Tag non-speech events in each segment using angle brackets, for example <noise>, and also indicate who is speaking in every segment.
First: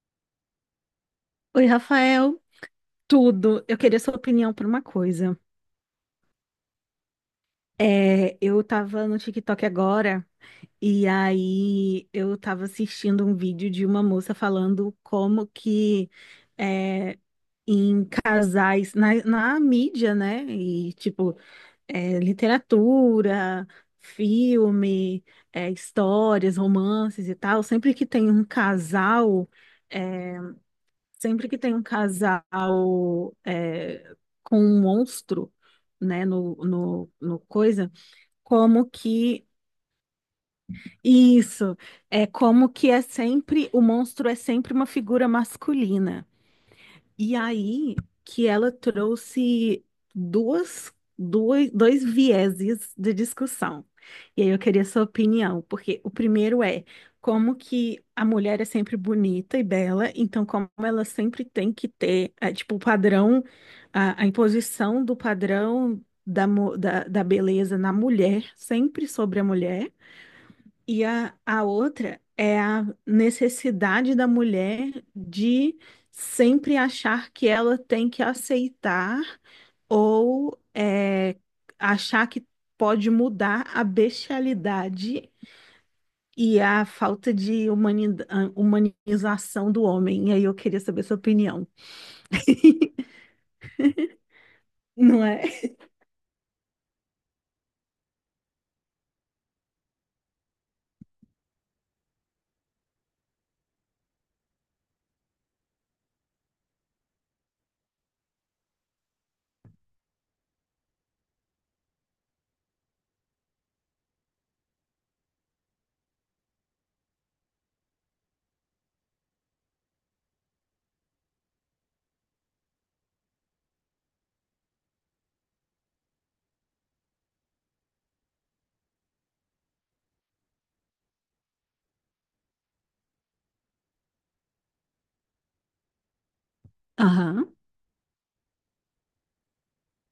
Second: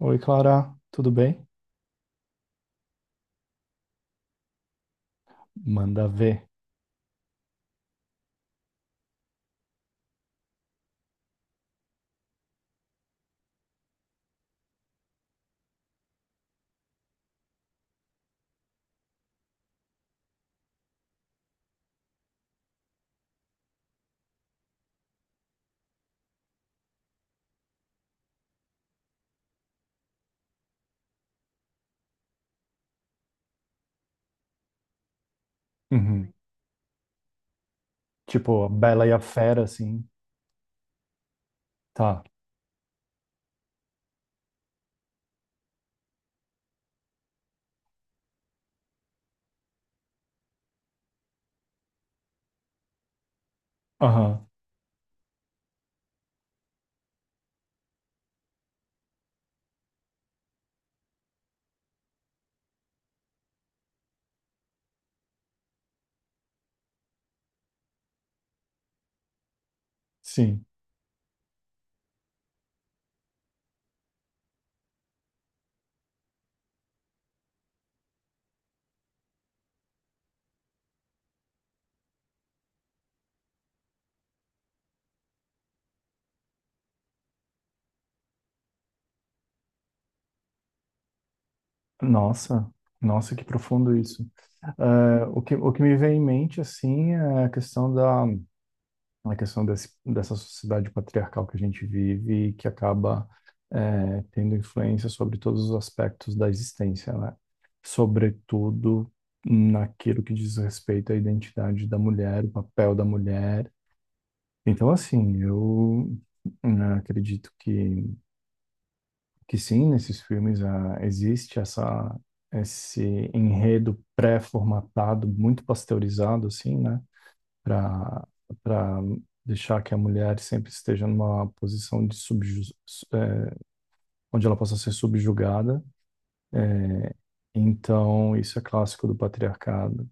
Speaker 1: Oi, Clara, tudo bem?
Speaker 2: Oi, Rafael, tudo. Eu queria sua opinião por uma coisa.
Speaker 1: Manda ver.
Speaker 2: Eu tava no TikTok agora e aí eu tava assistindo um vídeo de uma moça falando como que é, em casais, na mídia, né? E tipo, literatura, filme, histórias, romances e tal, sempre que tem um casal. é, Sempre que tem um casal com um monstro, né,
Speaker 1: Uhum.
Speaker 2: no coisa,
Speaker 1: Tipo, a
Speaker 2: como
Speaker 1: Bela e a
Speaker 2: que
Speaker 1: Fera, assim.
Speaker 2: isso
Speaker 1: Tá.
Speaker 2: como que é sempre o monstro, é sempre uma figura masculina. E aí que ela trouxe duas, dois vieses de discussão.
Speaker 1: Aham,
Speaker 2: E aí eu queria sua opinião, porque o primeiro é como que a mulher é sempre bonita e bela, então como ela sempre tem que ter, tipo, o padrão, a imposição do padrão da da beleza na mulher, sempre sobre a mulher.
Speaker 1: sim.
Speaker 2: E a outra é a necessidade da mulher de sempre achar que ela tem que aceitar ou é, achar que pode mudar a bestialidade e a falta de humanização do homem. E aí eu queria saber sua opinião,
Speaker 1: Nossa, nossa, que profundo isso. É,
Speaker 2: não
Speaker 1: o
Speaker 2: é?
Speaker 1: que, o que me vem em mente, assim, é a questão da, a questão desse, dessa sociedade patriarcal que a gente vive e que acaba, tendo influência sobre todos os aspectos da existência, né? Sobretudo naquilo que diz respeito à identidade da mulher, o papel da mulher. Então, assim, eu, né, acredito que sim, nesses filmes existe essa, esse enredo pré-formatado, muito pasteurizado, assim, né? Para para deixar que a mulher sempre esteja numa posição de onde ela possa ser subjugada.
Speaker 2: Aham.
Speaker 1: Então, isso é clássico do patriarcado.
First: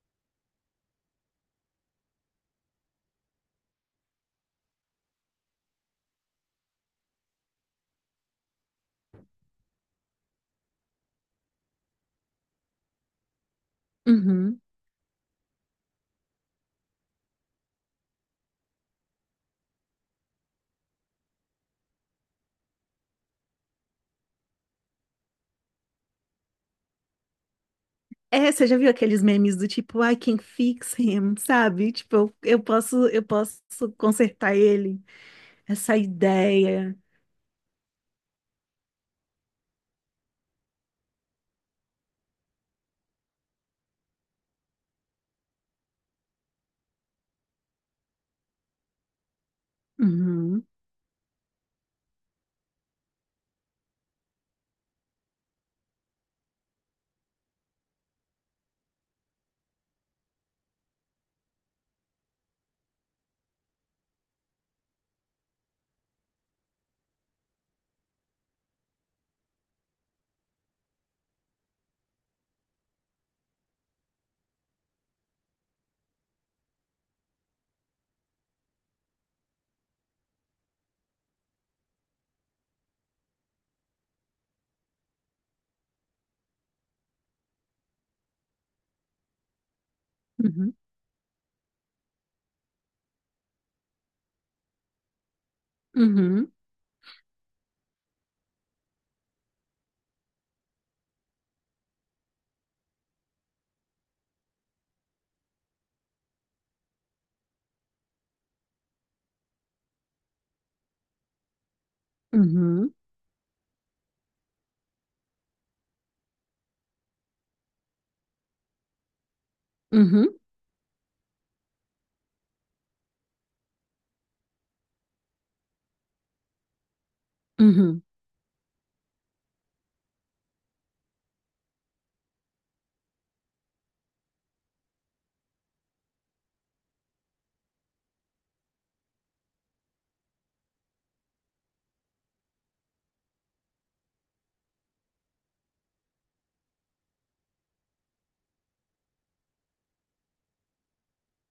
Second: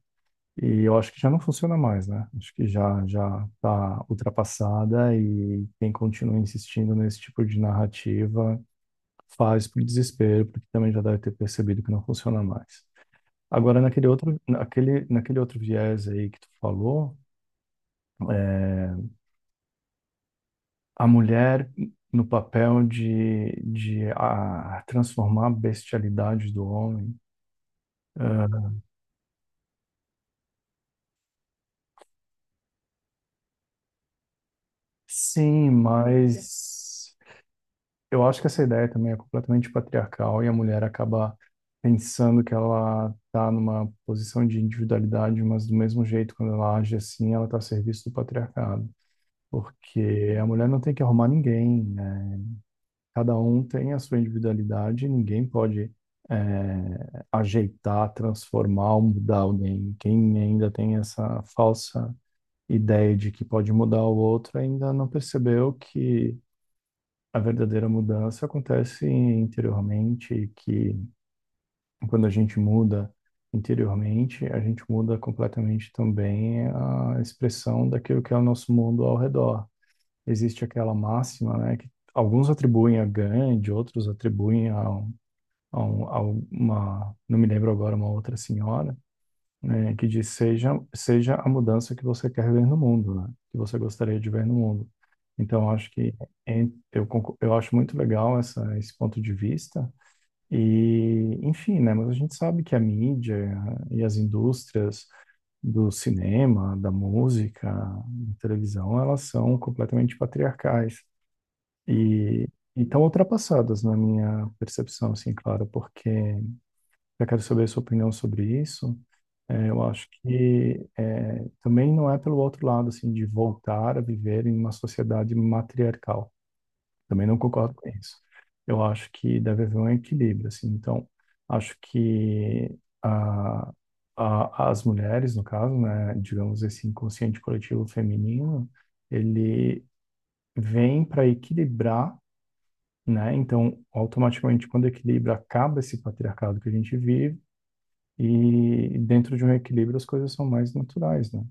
Speaker 1: E eu acho que já não funciona mais, né? Acho que já está ultrapassada e quem continua insistindo nesse tipo de narrativa faz por desespero, porque também já deve ter percebido que não funciona mais. Agora, naquele outro,
Speaker 2: Uhum.
Speaker 1: naquele outro viés aí que tu falou, a mulher no papel de, de transformar a bestialidade do homem.
Speaker 2: É, você
Speaker 1: Ah,
Speaker 2: já viu aqueles memes do tipo, I can fix him, sabe? Tipo, eu posso, eu posso consertar ele.
Speaker 1: sim,
Speaker 2: Essa ideia.
Speaker 1: mas eu acho que essa ideia também é completamente patriarcal e a mulher acaba pensando que ela está numa posição de individualidade, mas do mesmo jeito, quando ela age assim, ela está a serviço do patriarcado. Porque a
Speaker 2: Uhum,
Speaker 1: mulher não tem que arrumar ninguém, né? Cada um tem a sua individualidade, ninguém pode, é, ajeitar, transformar ou mudar alguém. Quem ainda tem essa falsa ideia de que pode mudar o outro ainda não percebeu que a verdadeira mudança acontece interiormente, e que quando a gente muda interiormente, a gente muda completamente também a expressão daquilo que é o nosso mundo ao redor. Existe aquela máxima, né, que alguns atribuem a Gandhi, outros atribuem a, a, um- a uma, não me lembro agora, uma outra senhora, né, que diz seja,
Speaker 2: uhum,
Speaker 1: a mudança que você quer ver no mundo, né, que você gostaria de ver no mundo. Então, eu acho que
Speaker 2: uhum,
Speaker 1: eu acho muito legal essa, esse ponto de vista. E, enfim, né, mas a gente sabe que a mídia e as indústrias do cinema, da música, da televisão, elas são completamente patriarcais. E
Speaker 2: uhum,
Speaker 1: estão ultrapassadas na minha percepção, assim, claro, porque eu quero saber a sua opinião sobre isso. É, eu acho
Speaker 2: uhum,
Speaker 1: que é, também não é pelo outro lado, assim, de voltar a viver em uma sociedade matriarcal. Também não concordo com
Speaker 2: uhum,
Speaker 1: isso. Eu acho que deve haver um equilíbrio, assim. Então, acho que a, as mulheres, no caso, né, digamos esse inconsciente coletivo feminino, ele vem para equilibrar, né? Então, automaticamente, quando o equilíbrio acaba esse patriarcado que a gente vive, e dentro de um equilíbrio as coisas são mais naturais, né?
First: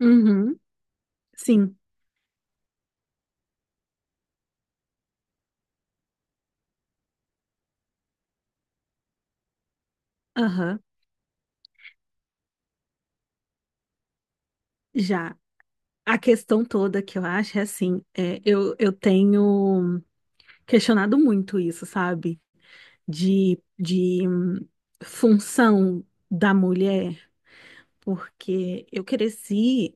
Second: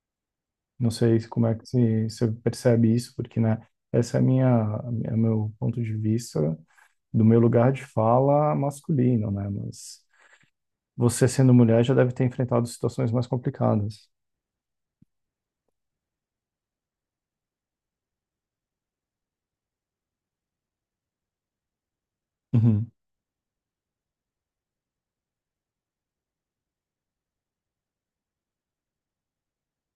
Speaker 2: uhum.
Speaker 1: Não sei como é que
Speaker 2: Sim,
Speaker 1: se- você percebe isso, porque, né, essa é a minha, é meu ponto de vista do meu lugar de fala masculino, né? Mas
Speaker 2: aham,
Speaker 1: você sendo mulher já deve ter enfrentado situações mais complicadas.
Speaker 2: já. A questão toda que eu acho é assim, é, eu tenho questionado muito isso, sabe?
Speaker 1: Uhum,
Speaker 2: De função da mulher, porque eu cresci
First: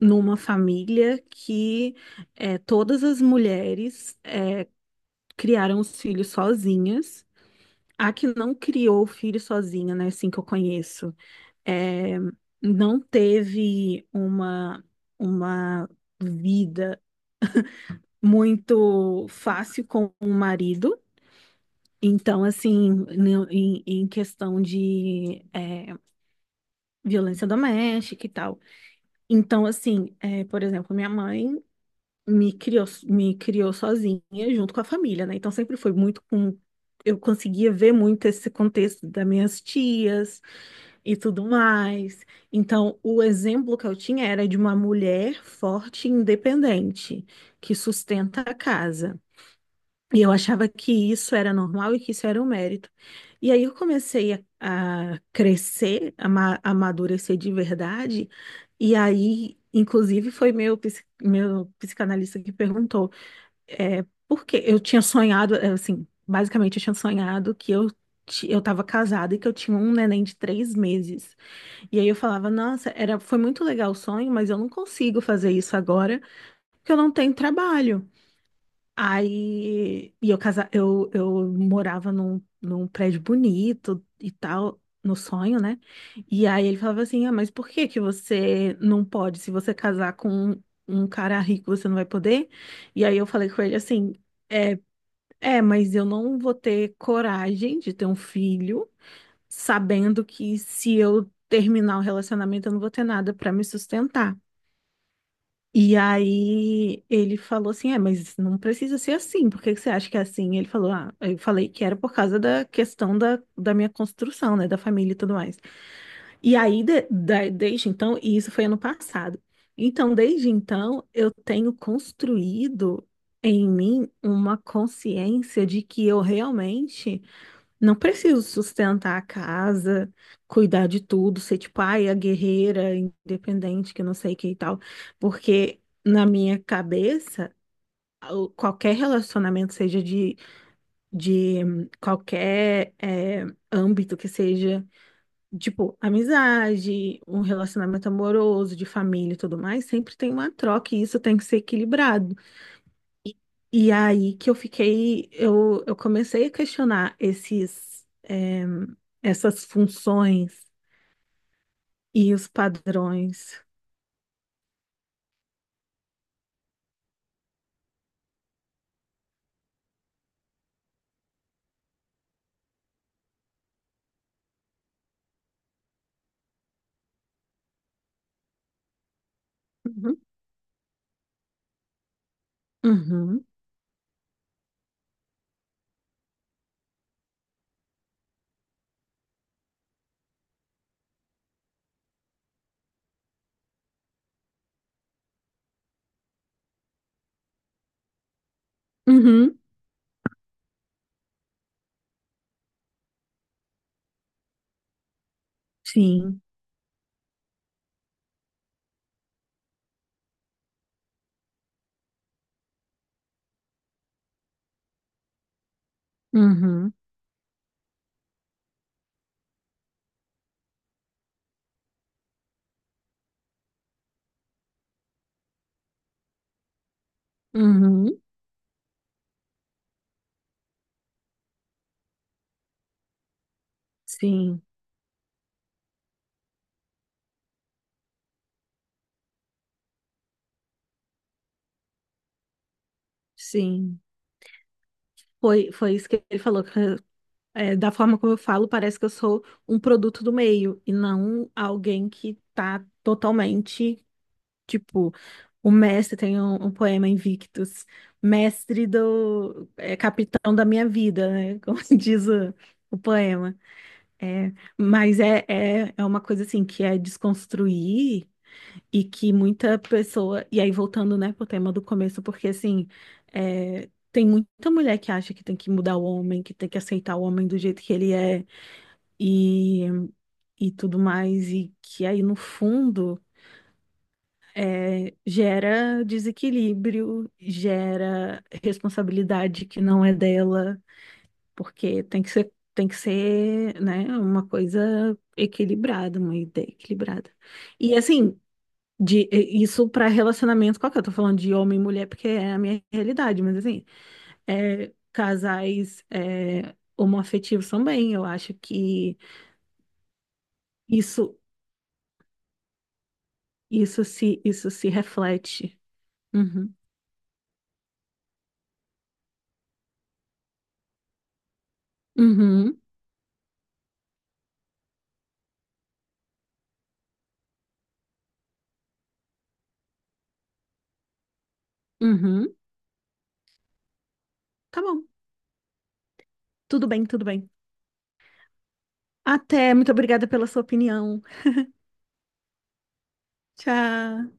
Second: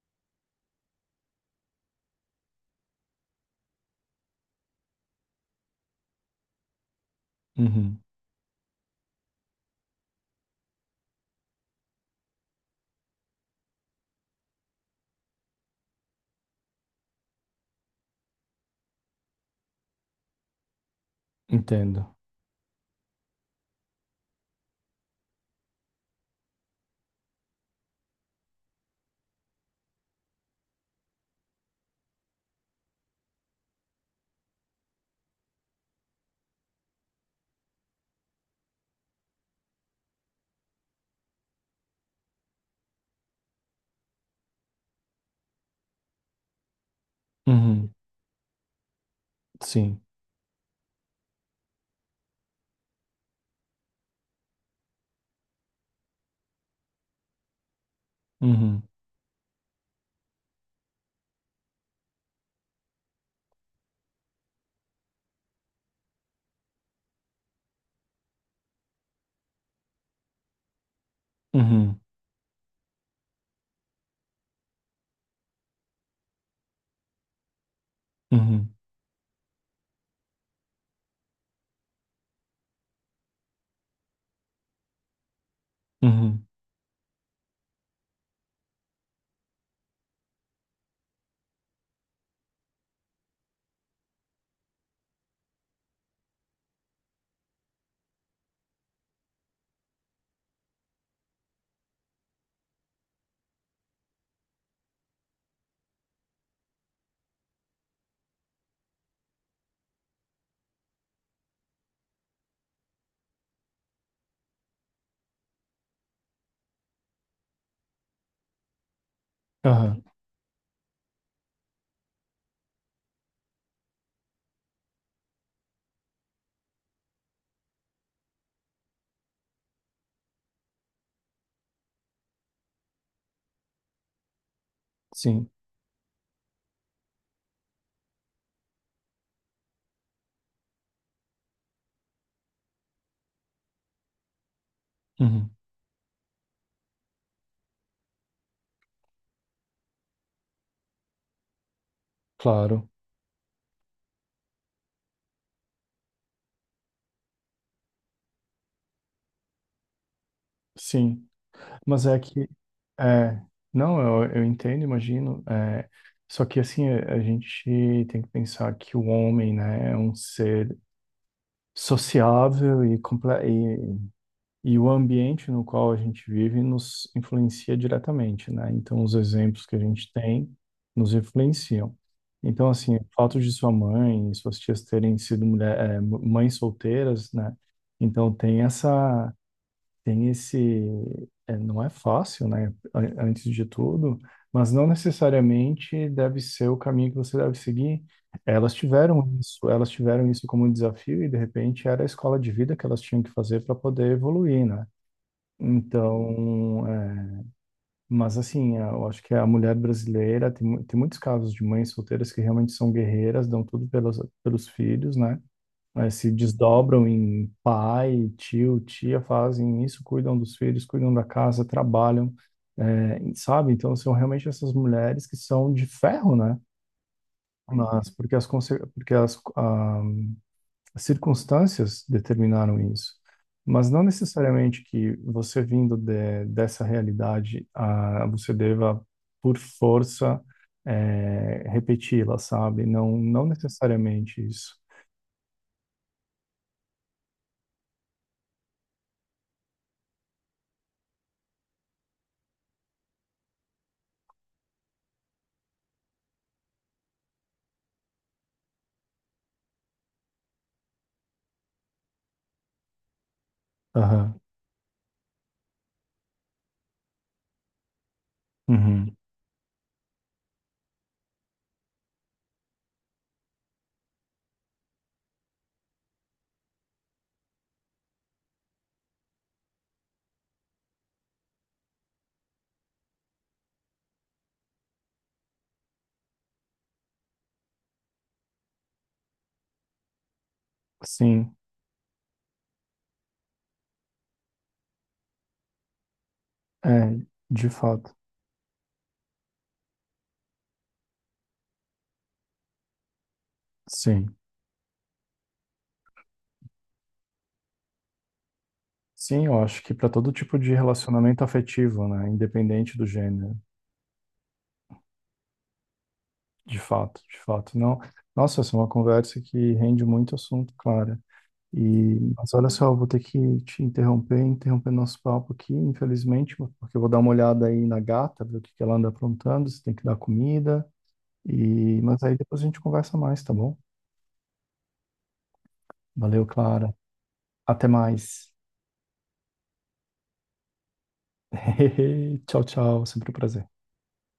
Speaker 2: numa família que é, todas as mulheres criaram os filhos sozinhas.
Speaker 1: uhum,
Speaker 2: A que não criou o filho sozinha, né? Assim que eu conheço. É, não teve uma vida muito fácil com o marido.
Speaker 1: entendo.
Speaker 2: Então, assim, em questão de violência doméstica e tal. Então, assim, é, por exemplo, minha mãe me criou sozinha junto com a família, né? Então, sempre foi muito com. Eu conseguia ver muito esse contexto das minhas tias e tudo mais. Então, o exemplo que eu tinha era de uma mulher forte e independente, que
Speaker 1: Uhum,
Speaker 2: sustenta a casa.
Speaker 1: sim.
Speaker 2: E eu achava que isso era normal e que isso era um mérito. E aí eu comecei a crescer, a amadurecer de verdade.
Speaker 1: Uhum,
Speaker 2: E aí, inclusive, foi meu psicanalista que perguntou, é, por que eu tinha sonhado, é, assim, basicamente eu tinha sonhado que eu estava casada e que eu tinha um neném de 3 meses.
Speaker 1: uhum,
Speaker 2: E aí eu falava, nossa, foi muito legal o sonho, mas eu não consigo fazer isso agora, porque eu não tenho trabalho.
Speaker 1: uhum,
Speaker 2: Aí, e eu morava num prédio bonito e tal, no sonho, né?
Speaker 1: uhum,
Speaker 2: E aí ele falava assim, ah, mas por que que você não pode? Se você casar com um cara rico, você não vai poder? E aí eu falei com ele assim, é, mas eu não vou ter coragem de ter um filho sabendo que se eu terminar o relacionamento, eu não vou ter nada para me sustentar. E aí ele falou assim: é, mas não precisa ser assim, por que que você acha que é assim? Ele falou: ah, eu falei que era por causa da questão da minha construção, né, da família e tudo mais. E aí, desde então, e isso foi ano passado.
Speaker 1: aham,
Speaker 2: Então, desde então, eu tenho construído em mim uma consciência de que eu realmente não preciso sustentar a casa, cuidar de tudo, ser tipo, ai, a guerreira, independente, que não sei o que e tal.
Speaker 1: sim.
Speaker 2: Porque na minha cabeça, o- qualquer relacionamento, seja de qualquer âmbito que seja,
Speaker 1: Uhum,
Speaker 2: tipo, amizade, um relacionamento amoroso, de família e tudo mais, sempre tem uma troca e isso tem que ser equilibrado.
Speaker 1: claro,
Speaker 2: E aí que eu fiquei, eu comecei a questionar esses, essas funções
Speaker 1: sim. Mas é
Speaker 2: e os
Speaker 1: que, é,
Speaker 2: padrões.
Speaker 1: não, eu entendo, imagino. Só que assim, a gente tem que pensar que o homem, né, é um ser sociável e, e o ambiente no qual a gente vive nos influencia diretamente, né? Então, os exemplos que a gente
Speaker 2: Uhum,
Speaker 1: tem nos influenciam. Então, assim, o fato
Speaker 2: uhum,
Speaker 1: de sua mãe e suas tias terem sido mães solteiras, né? Então, tem essa, tem esse. Não é fácil, né? Antes de tudo, mas não necessariamente deve ser o caminho que você deve seguir.
Speaker 2: uhum,
Speaker 1: Elas tiveram isso como desafio e de repente era a escola de vida que elas tinham que fazer para poder evoluir, né?
Speaker 2: sim,
Speaker 1: Então, é, mas assim, é, eu acho que a mulher brasileira tem, tem muitos casos de mães solteiras que realmente são guerreiras, dão tudo pelas, pelos filhos, né? Né, se
Speaker 2: uhum,
Speaker 1: desdobram em pai, tio, tia, fazem isso, cuidam dos filhos, cuidam da casa, trabalham, é, sabe? Então são realmente essas mulheres que são de ferro, né? Mas
Speaker 2: uhum,
Speaker 1: porque porque as, ah, as circunstâncias determinaram isso. Mas não
Speaker 2: sim,
Speaker 1: necessariamente que você vindo de, dessa realidade, ah, você deva, por força, repeti-la, sabe? Não, não
Speaker 2: sim.
Speaker 1: necessariamente isso.
Speaker 2: Foi isso que ele falou, que, da forma como eu falo, parece que eu sou um produto do meio e não alguém que está totalmente. Tipo, o mestre tem um poema Invictus, mestre do, é, capitão da minha vida, né? <laughs> Como diz o poema.
Speaker 1: Aham.
Speaker 2: É, mas é uma coisa assim que é desconstruir e
Speaker 1: Uhum.
Speaker 2: que muita pessoa. E aí, voltando, né, pro tema do começo, porque assim, é, tem muita mulher que acha que tem que mudar o homem, que tem que aceitar o homem do jeito que ele é e, e tudo mais, e que aí, no fundo gera desequilíbrio, gera responsabilidade que não é dela,
Speaker 1: Sim.
Speaker 2: porque tem que ser, né, uma coisa equilibrada, uma ideia
Speaker 1: É,
Speaker 2: equilibrada.
Speaker 1: de
Speaker 2: E
Speaker 1: fato,
Speaker 2: assim, isso para relacionamento qualquer, eu tô falando de homem e mulher porque é a minha realidade, mas assim,
Speaker 1: sim.
Speaker 2: é, homoafetivos também, eu acho que
Speaker 1: Sim, eu acho que para todo tipo de
Speaker 2: isso,
Speaker 1: relacionamento afetivo, né, independente do gênero,
Speaker 2: isso se reflete. Uhum.
Speaker 1: de fato, não. Nossa, essa é uma conversa que rende muito assunto, Clara. E, mas olha
Speaker 2: Uhum.
Speaker 1: só, eu vou ter que te interromper, interromper nosso papo aqui, infelizmente, porque eu vou dar uma olhada aí na gata, ver o que que ela anda aprontando, se tem que dar comida. E, mas aí
Speaker 2: Uhum.
Speaker 1: depois a gente conversa mais, tá bom?
Speaker 2: Tá bom.
Speaker 1: Valeu,
Speaker 2: Tudo
Speaker 1: Clara.
Speaker 2: bem, tudo bem.
Speaker 1: Até mais.
Speaker 2: Até, muito obrigada pela sua opinião.
Speaker 1: <laughs> Tchau, tchau. Sempre um prazer.
Speaker 2: Tchau.